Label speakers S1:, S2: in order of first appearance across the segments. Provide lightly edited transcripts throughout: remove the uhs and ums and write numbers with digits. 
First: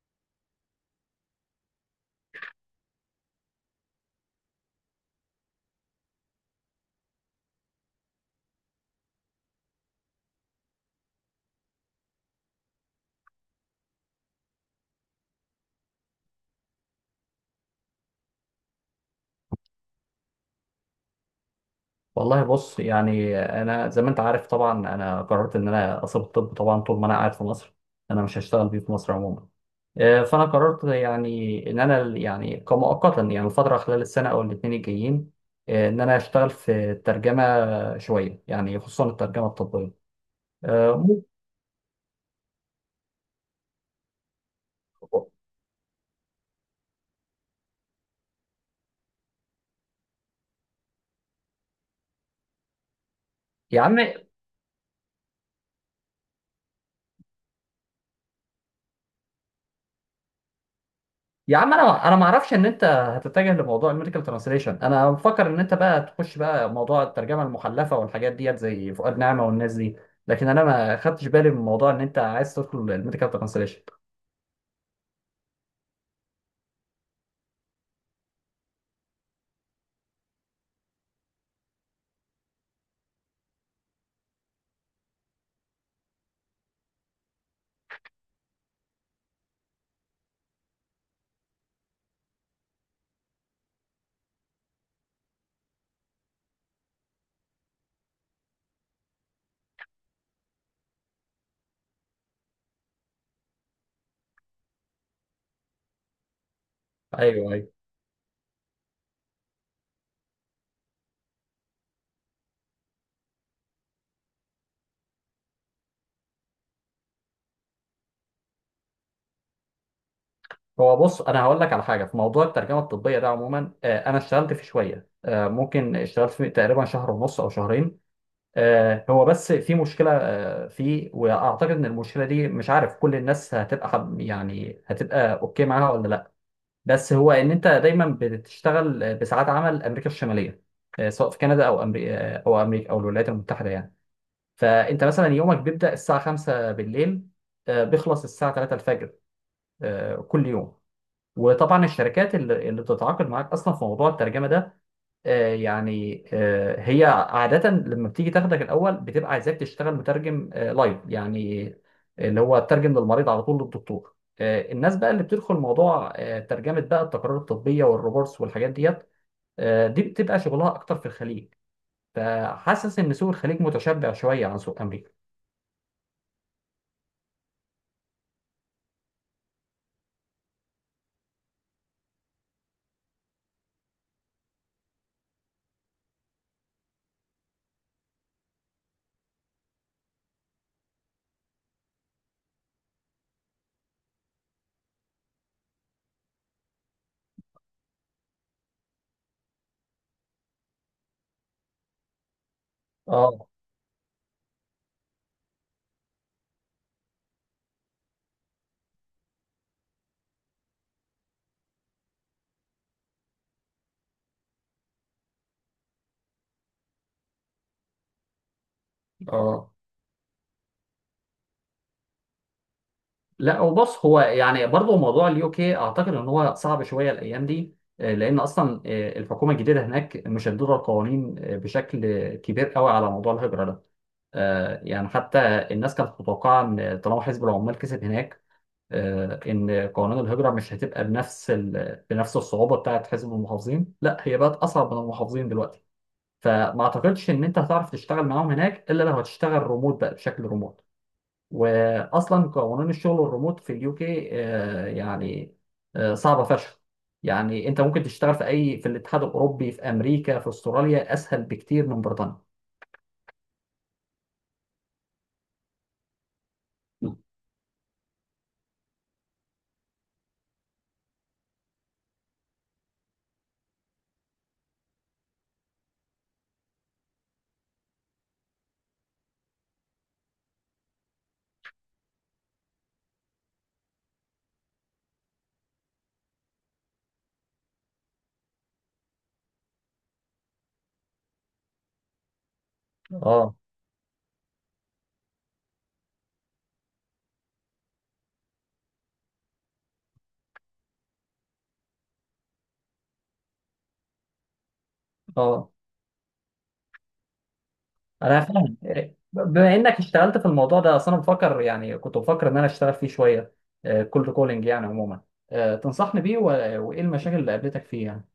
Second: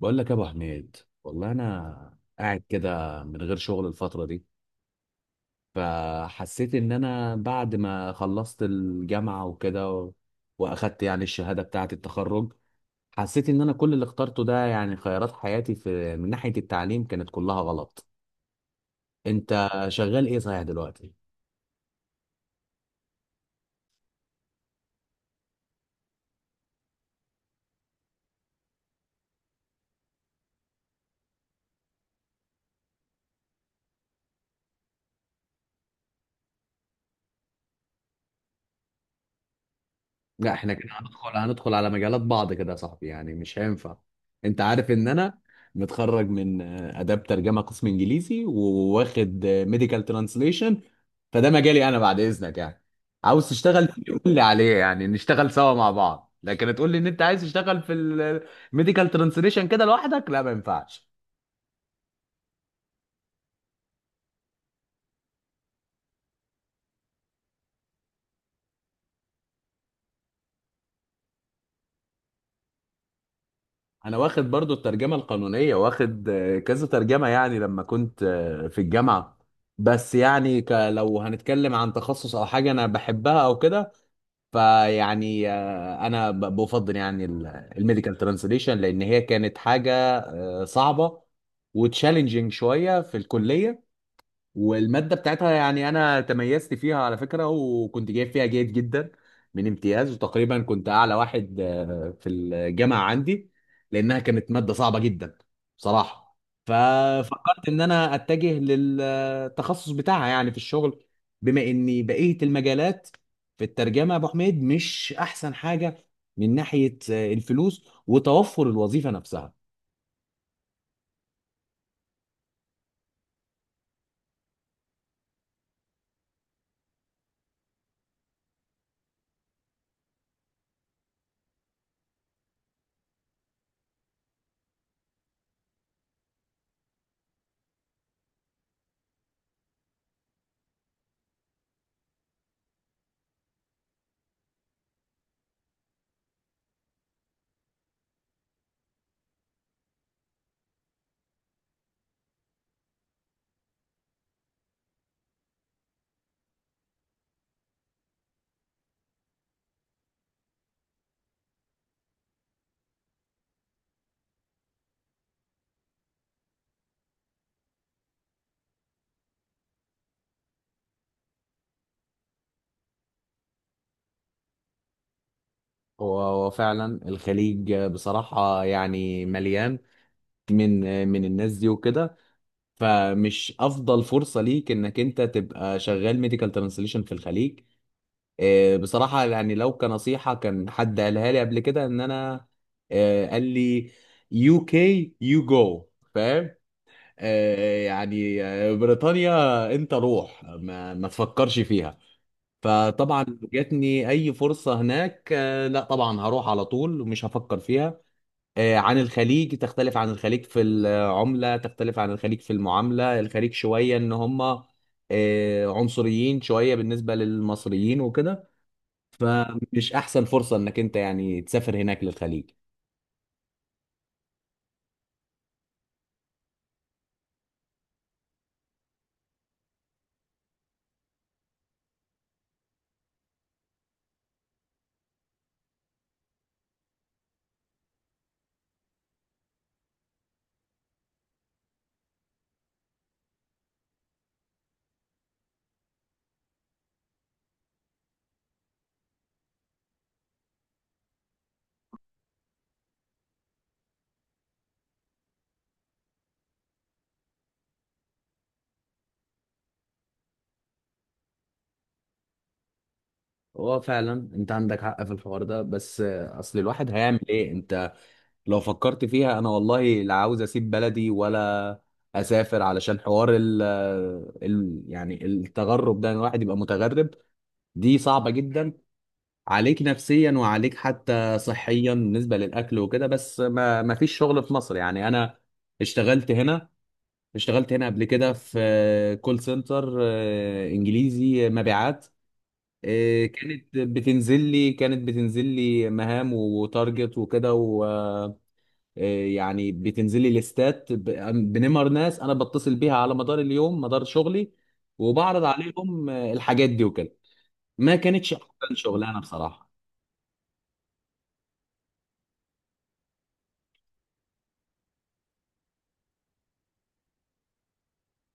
S1: بقول لك يا ابو حميد. والله انا قاعد كده من غير شغل الفتره دي. فحسيت ان انا بعد ما خلصت الجامعه وكده واخدت يعني الشهاده بتاعه التخرج. حسيت ان انا كل اللي اخترته ده يعني خيارات حياتي في من ناحيه التعليم كانت كلها غلط. انت شغال ايه صحيح دلوقتي؟
S2: والله بص يعني انا زي ما انت عارف طبعا انا قررت ان انا اسيب الطب طبعا طول ما انا قاعد في مصر، انا مش هشتغل بيه في مصر عموما. فانا قررت يعني ان انا يعني كمؤقتا يعني الفتره خلال السنه او الاثنين الجايين، ان انا اشتغل في الترجمه شويه يعني خصوصا الترجمه الطبيه.
S1: لا احنا كده
S2: آه، ممكن-
S1: هندخل على مجالات بعض كده يا صاحبي، يعني مش هينفع. انت عارف ان انا متخرج من اداب ترجمه قسم انجليزي وواخد ميديكال ترانسليشن. فده مجالي انا بعد اذنك يعني. عاوز
S2: يا
S1: تشتغل
S2: عم.
S1: فيه قول لي عليه يعني نشتغل سوا مع بعض، لكن تقول لي ان انت عايز تشتغل في الميديكال ترانسليشن كده لوحدك لا ما ينفعش.
S2: يا عم انا ما اعرفش ان انت هتتجه لموضوع الميديكال ترانسليشن، انا مفكر ان انت بقى تخش بقى موضوع الترجمه المحلفه والحاجات ديت زي فؤاد نعمه والناس دي، لكن انا ما خدتش بالي من موضوع ان انت عايز تدخل الميديكال ترانسليشن.
S1: انا واخد برضو الترجمه القانونيه، واخد كذا ترجمه يعني لما كنت في الجامعه. بس يعني لو هنتكلم عن تخصص او حاجه انا بحبها او كده، فيعني انا بفضل يعني الميديكال ترانسليشن لان هي كانت حاجه صعبه وتشالنجينج شويه في الكليه. والمادة بتاعتها يعني أنا تميزت فيها على فكرة، وكنت جايب فيها جيد جدا من امتياز، وتقريبا كنت أعلى واحد في الجامعة عندي، لأنها كانت مادة صعبة جدا بصراحة.
S2: ايوه،
S1: ففكرت
S2: ايوه.
S1: إن أنا أتجه للتخصص بتاعها يعني في الشغل، بما إني بقية المجالات في الترجمة يا أبو حميد مش أحسن حاجة من ناحية الفلوس وتوفر الوظيفة نفسها.
S2: هو بص، انا هقول لك على حاجه في موضوع الترجمه الطبيه ده عموما. انا اشتغلت فيه شويه، ممكن اشتغلت فيه تقريبا شهر ونص او شهرين. هو بس في مشكله فيه، واعتقد ان المشكله دي مش عارف كل الناس هتبقى هتبقى اوكي معاها ولا لا. بس هو ان انت دايما بتشتغل بساعات عمل امريكا الشماليه، سواء في كندا او امريكا او امريكا او الولايات المتحده يعني. فانت مثلا يومك بيبدا الساعه 5 بالليل، بيخلص الساعه 3 الفجر، كل يوم. وطبعا الشركات اللي بتتعاقد معاك اصلا في موضوع الترجمه ده، هي عادة لما بتيجي تاخدك الأول بتبقى عايزاك تشتغل مترجم لايف يعني، اللي هو ترجم للمريض على طول للدكتور. الناس بقى اللي بتدخل موضوع ترجمة بقى التقارير الطبية والروبورتس والحاجات ديت، دي بتبقى شغلها أكتر في الخليج. فحاسس إن سوق الخليج متشبع شوية عن سوق أمريكا.
S1: هو هو فعلا الخليج بصراحة يعني مليان من الناس دي وكده. فمش افضل فرصه ليك انك انت تبقى شغال ميديكال ترانسليشن في الخليج. بصراحه يعني لو كنصيحه كان حد قالها لي قبل كده ان انا، قال لي يو كي يو جو، فاهم؟ بريطانيا. انت روح ما تفكرش فيها. فطبعا
S2: اه.
S1: جاتني اي فرصه هناك لا طبعا هروح على طول ومش هفكر فيها. عن الخليج، تختلف عن الخليج في العملة، تختلف عن الخليج في المعاملة. الخليج شوية ان هم عنصريين شوية بالنسبة للمصريين وكده.
S2: اه.
S1: فمش احسن فرصة انك انت يعني تسافر هناك للخليج.
S2: لا، هو بص، هو يعني برضه موضوع اليو كي اعتقد ان هو صعب شويه الايام دي، لان اصلا الحكومه الجديده هناك مشدده القوانين بشكل كبير قوي على موضوع الهجره ده. يعني حتى الناس كانت متوقعه ان طالما حزب العمال كسب هناك، ان قوانين الهجره مش هتبقى بنفس بنفس الصعوبه بتاعت حزب المحافظين، لا هي بقت اصعب من المحافظين دلوقتي. فما اعتقدش ان انت هتعرف تشتغل معاهم هناك الا لو هتشتغل ريموت بقى، بشكل ريموت. واصلا قوانين الشغل الريموت في اليو كي صعبه فشخ. يعني انت ممكن تشتغل في اي في الاتحاد الاوروبي في امريكا في استراليا اسهل بكتير من بريطانيا.
S1: هو فعلا انت عندك حق في الحوار ده، بس اصل الواحد هيعمل ايه؟ انت لو فكرت فيها انا والله لا عاوز اسيب بلدي، ولا اسافر علشان حوار ال يعني التغرب ده، إن الواحد يبقى متغرب دي صعبة جدا عليك نفسيا وعليك حتى صحيا بالنسبة للأكل وكده. بس ما فيش شغل في مصر يعني. أنا اشتغلت هنا، اشتغلت هنا قبل كده في كول سنتر إنجليزي، مبيعات.
S2: اه.
S1: كانت بتنزل لي مهام وتارجت وكده. ويعني بتنزل لي ليستات بنمر ناس أنا بتصل بيها على مدار اليوم مدار شغلي، وبعرض
S2: اه.
S1: عليهم الحاجات دي وكده. ما كانتش
S2: انا
S1: أحسن
S2: فاهم.
S1: شغلانة بصراحة.
S2: بما انك اشتغلت في الموضوع ده، اصل انا بفكر، يعني كنت بفكر ان انا اشتغل فيه شويه، كولد كولينج يعني عموما. تنصحني وايه المشاكل اللي قابلتك فيه يعني؟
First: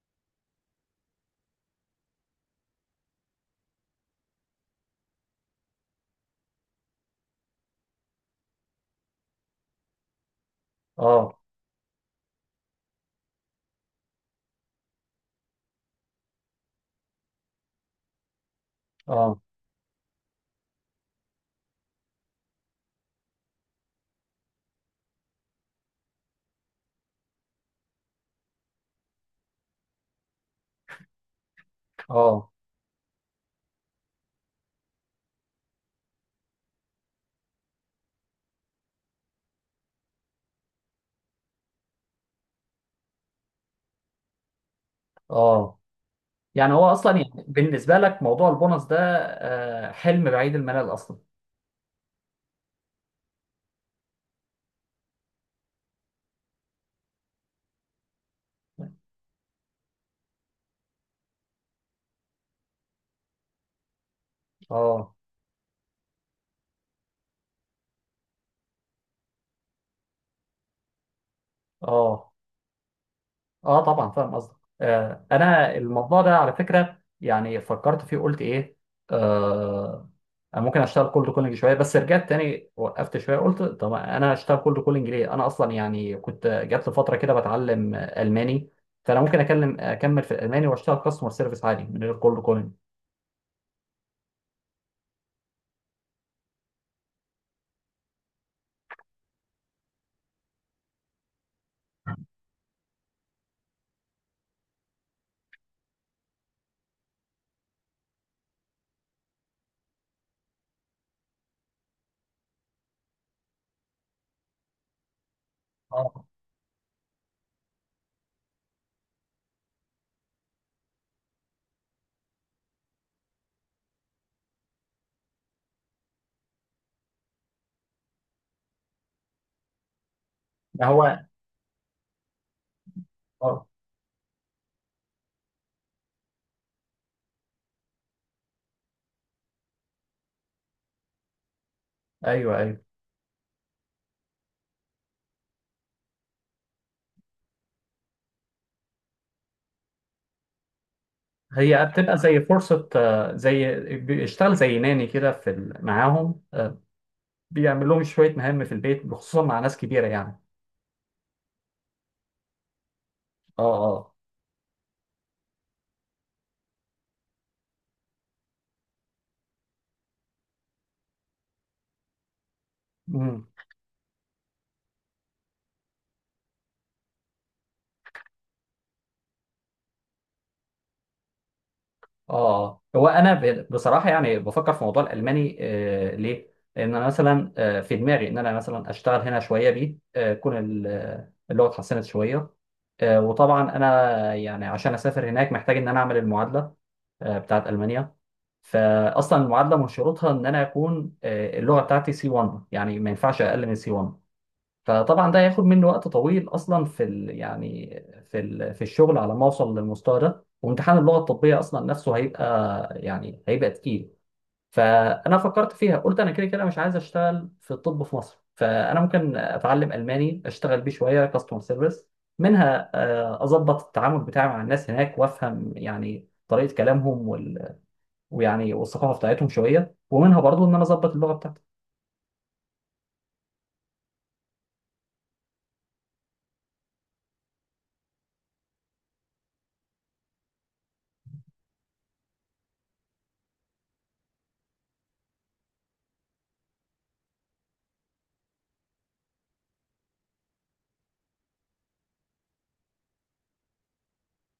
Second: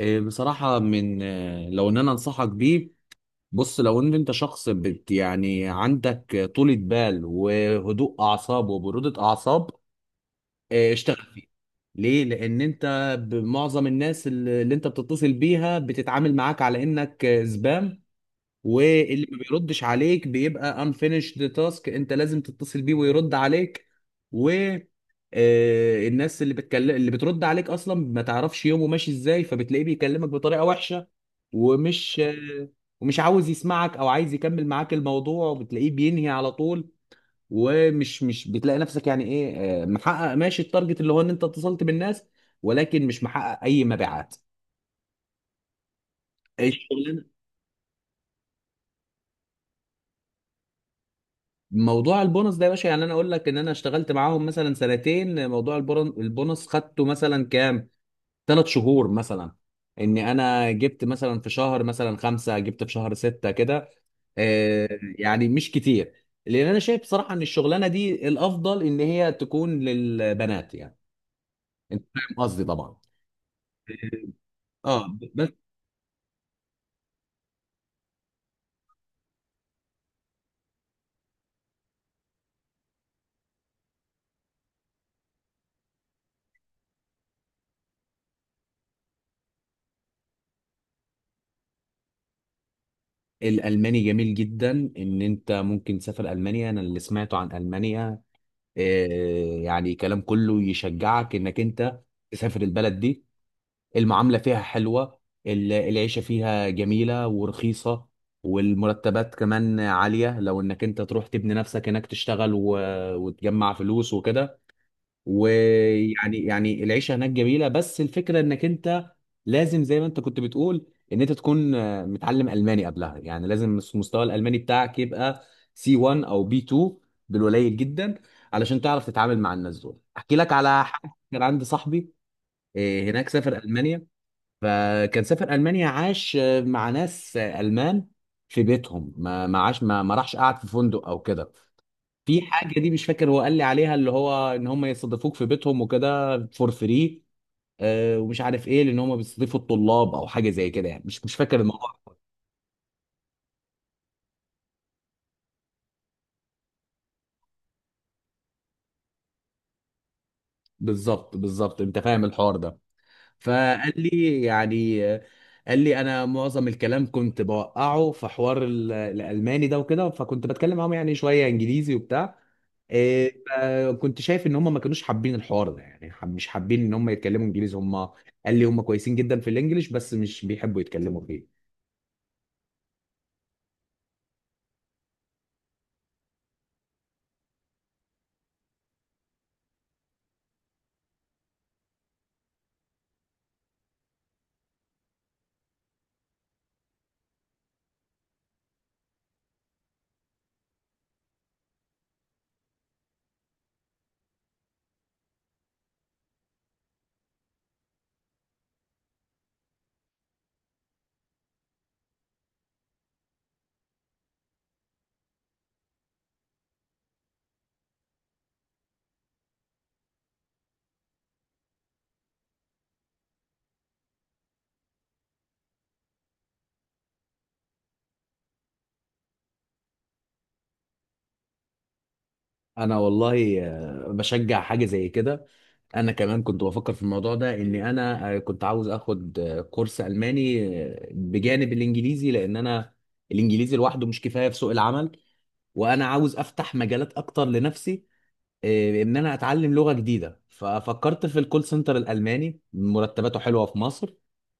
S1: بصراحة من لو ان انا انصحك بيه، بص لو ان انت شخص بت يعني عندك طولة بال وهدوء اعصاب وبرودة اعصاب اشتغل
S2: اه.
S1: فيه. ليه؟ لان انت معظم الناس اللي انت بتتصل بيها بتتعامل معاك على انك زبام. واللي ما
S2: اه.
S1: بيردش عليك بيبقى unfinished task، انت لازم تتصل بيه ويرد عليك. و الناس اللي بتكلم اللي بترد عليك اصلا ما تعرفش يومه ماشي ازاي، فبتلاقيه بيكلمك بطريقة وحشة ومش
S2: اه.
S1: آه، ومش عاوز يسمعك او عايز يكمل معاك الموضوع وبتلاقيه بينهي على طول. ومش مش بتلاقي نفسك يعني ايه محقق ماشي التارجت اللي هو ان انت اتصلت بالناس، ولكن مش محقق اي مبيعات.
S2: اه. يعني هو اصلا
S1: الشغلانه
S2: يعني بالنسبه لك موضوع البونص ده حلم بعيد المنال اصلا.
S1: موضوع البونص ده يا باشا، يعني انا اقول لك ان انا اشتغلت معاهم مثلا سنتين، موضوع البونص خدته مثلا كام؟ ثلاث شهور مثلا. اني انا جبت مثلا في شهر مثلا خمسة، جبت في شهر ستة كده. آه،
S2: اه.
S1: يعني مش كتير. لان انا شايف بصراحة ان الشغلانة دي الافضل ان هي تكون للبنات يعني. انت
S2: اه.
S1: فاهم قصدي طبعا.
S2: اه طبعا فاهم قصدك.
S1: اه
S2: آه،
S1: بس
S2: انا الموضوع ده على فكره يعني فكرت فيه قلت ايه، آه أنا ممكن اشتغل كولد كولينج شويه، بس رجعت تاني وقفت شويه قلت طب انا اشتغل كولد كولينج ليه، انا اصلا يعني كنت جات لي فتره كده بتعلم الماني. فانا ممكن اكمل في الالماني واشتغل كاستمر سيرفيس عادي من غير كولد كولينج.
S1: الالماني جميل جدا. ان انت ممكن تسافر المانيا. انا اللي سمعته عن المانيا يعني كلام كله يشجعك انك انت تسافر البلد دي. المعامله فيها حلوه. العيشه فيها جميله ورخيصه. والمرتبات كمان عاليه لو انك انت تروح تبني نفسك هناك، تشتغل وتجمع فلوس وكده.
S2: اه.
S1: يعني العيشه هناك جميله، بس الفكره انك انت لازم زي ما انت كنت بتقول ان انت تكون متعلم الماني قبلها، يعني لازم مستوى الالماني بتاعك يبقى سي 1 او بي 2 بالقليل جدا علشان تعرف تتعامل مع الناس دول. احكي لك على
S2: ما
S1: حاجه:
S2: هو.
S1: كان عندي صاحبي هناك، سافر
S2: اه.
S1: المانيا. فكان سافر المانيا، عاش مع ناس المان في بيتهم، ما عاش ما راحش قعد في فندق او كده. في
S2: ايوه
S1: حاجه
S2: ايوه،
S1: دي مش فاكر هو قال لي عليها، اللي هو ان هم يستضيفوك في بيتهم وكده فور فري، ومش عارف ايه، لان هم بيستضيفوا الطلاب او حاجه زي كده يعني. مش فاكر
S2: هي
S1: الموضوع
S2: بتبقى زي فرصه، زي بيشتغل زي ناني كده معاهم، بيعمل لهم شويه مهام في البيت خصوصا مع ناس كبيره يعني.
S1: بالظبط بالظبط. انت فاهم الحوار ده.
S2: اه.
S1: فقال
S2: اه.
S1: لي يعني قال لي انا معظم الكلام كنت بوقعه في حوار الالماني ده وكده، فكنت بتكلم معاهم يعني شويه انجليزي وبتاع إيه،
S2: امم.
S1: فكنت شايف ان هم ما كانوش حابين الحوار ده، يعني مش حابين ان هم يتكلموا انجليزي هم. قال لي هم كويسين جدا في الانجليش بس مش بيحبوا يتكلموا فيه.
S2: اه. آه. بصراحه يعني بفكر في موضوع الالماني. آه ليه؟ لان انا مثلا آه في دماغي ان انا مثلا اشتغل هنا شويه بيه، آه اللغه اتحسنت شويه. آه، وطبعا انا يعني عشان اسافر هناك محتاج ان انا اعمل المعادله آه بتاعت المانيا. فاصلا المعادله من شروطها ان انا اكون آه اللغه بتاعتي سي 1، يعني ما ينفعش اقل من سي 1. فطبعا ده هياخد مني وقت طويل اصلا في ال يعني في ال في الشغل على ما اوصل للمستوى ده، وامتحان اللغه الطبيه اصلا نفسه هيبقى يعني هيبقى تقيل. فانا فكرت فيها قلت انا كده كده مش عايز اشتغل في الطب في مصر، فانا ممكن اتعلم الماني اشتغل بيه شويه كاستمر سيرفيس، منها اظبط التعامل بتاعي مع الناس هناك وافهم يعني طريقه كلامهم وال... ويعني والثقافه بتاعتهم شويه، ومنها برضو ان انا اظبط اللغه بتاعتي.
S1: انا والله بشجع حاجه زي كده. انا كمان كنت بفكر في الموضوع ده ان انا كنت عاوز اخد كورس الماني بجانب الانجليزي، لان انا الانجليزي لوحده مش كفايه في سوق العمل، وانا عاوز افتح مجالات اكتر لنفسي ان انا اتعلم لغه جديده. ففكرت في الكول سنتر الالماني، مرتباته حلوه في مصر،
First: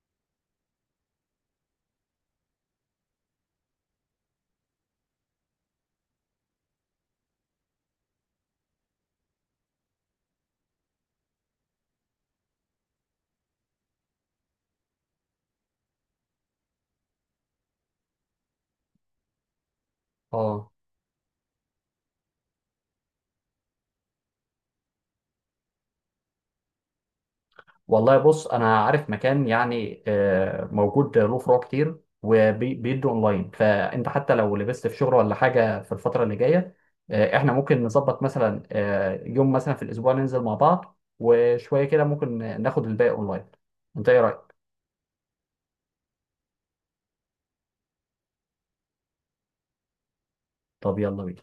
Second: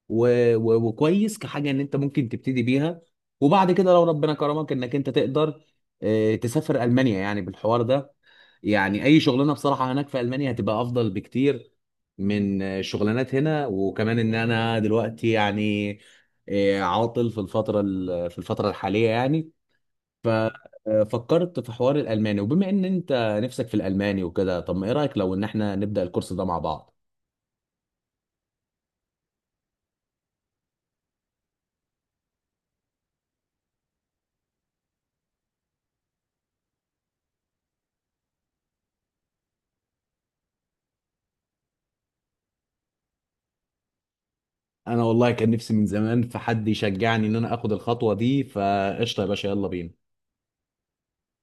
S1: و... وكويس كحاجه ان انت ممكن تبتدي بيها، وبعد كده لو ربنا كرمك انك انت تقدر تسافر المانيا يعني بالحوار ده. يعني اي شغلانه بصراحه هناك في المانيا هتبقى افضل بكتير من شغلانات هنا. وكمان ان انا دلوقتي يعني عاطل في في الفتره الحاليه يعني.
S2: اه.
S1: ففكرت في حوار الالماني، وبما ان انت نفسك في الالماني وكده، طب ما ايه رايك لو ان احنا نبدا الكورس ده مع بعض؟
S2: والله بص انا عارف مكان يعني موجود له فروع كتير وبيدوا اونلاين، فانت حتى لو لبست في شغل ولا حاجه في الفتره اللي جايه، احنا ممكن نظبط مثلا يوم مثلا في الاسبوع ننزل مع بعض، وشويه كده ممكن ناخد الباقي اونلاين. انت ايه رايك؟
S1: انا والله كان نفسي من زمان في حد يشجعني ان انا اخد الخطوه دي، فقشطه يا باشا يلا بينا.
S2: طب يلا بينا.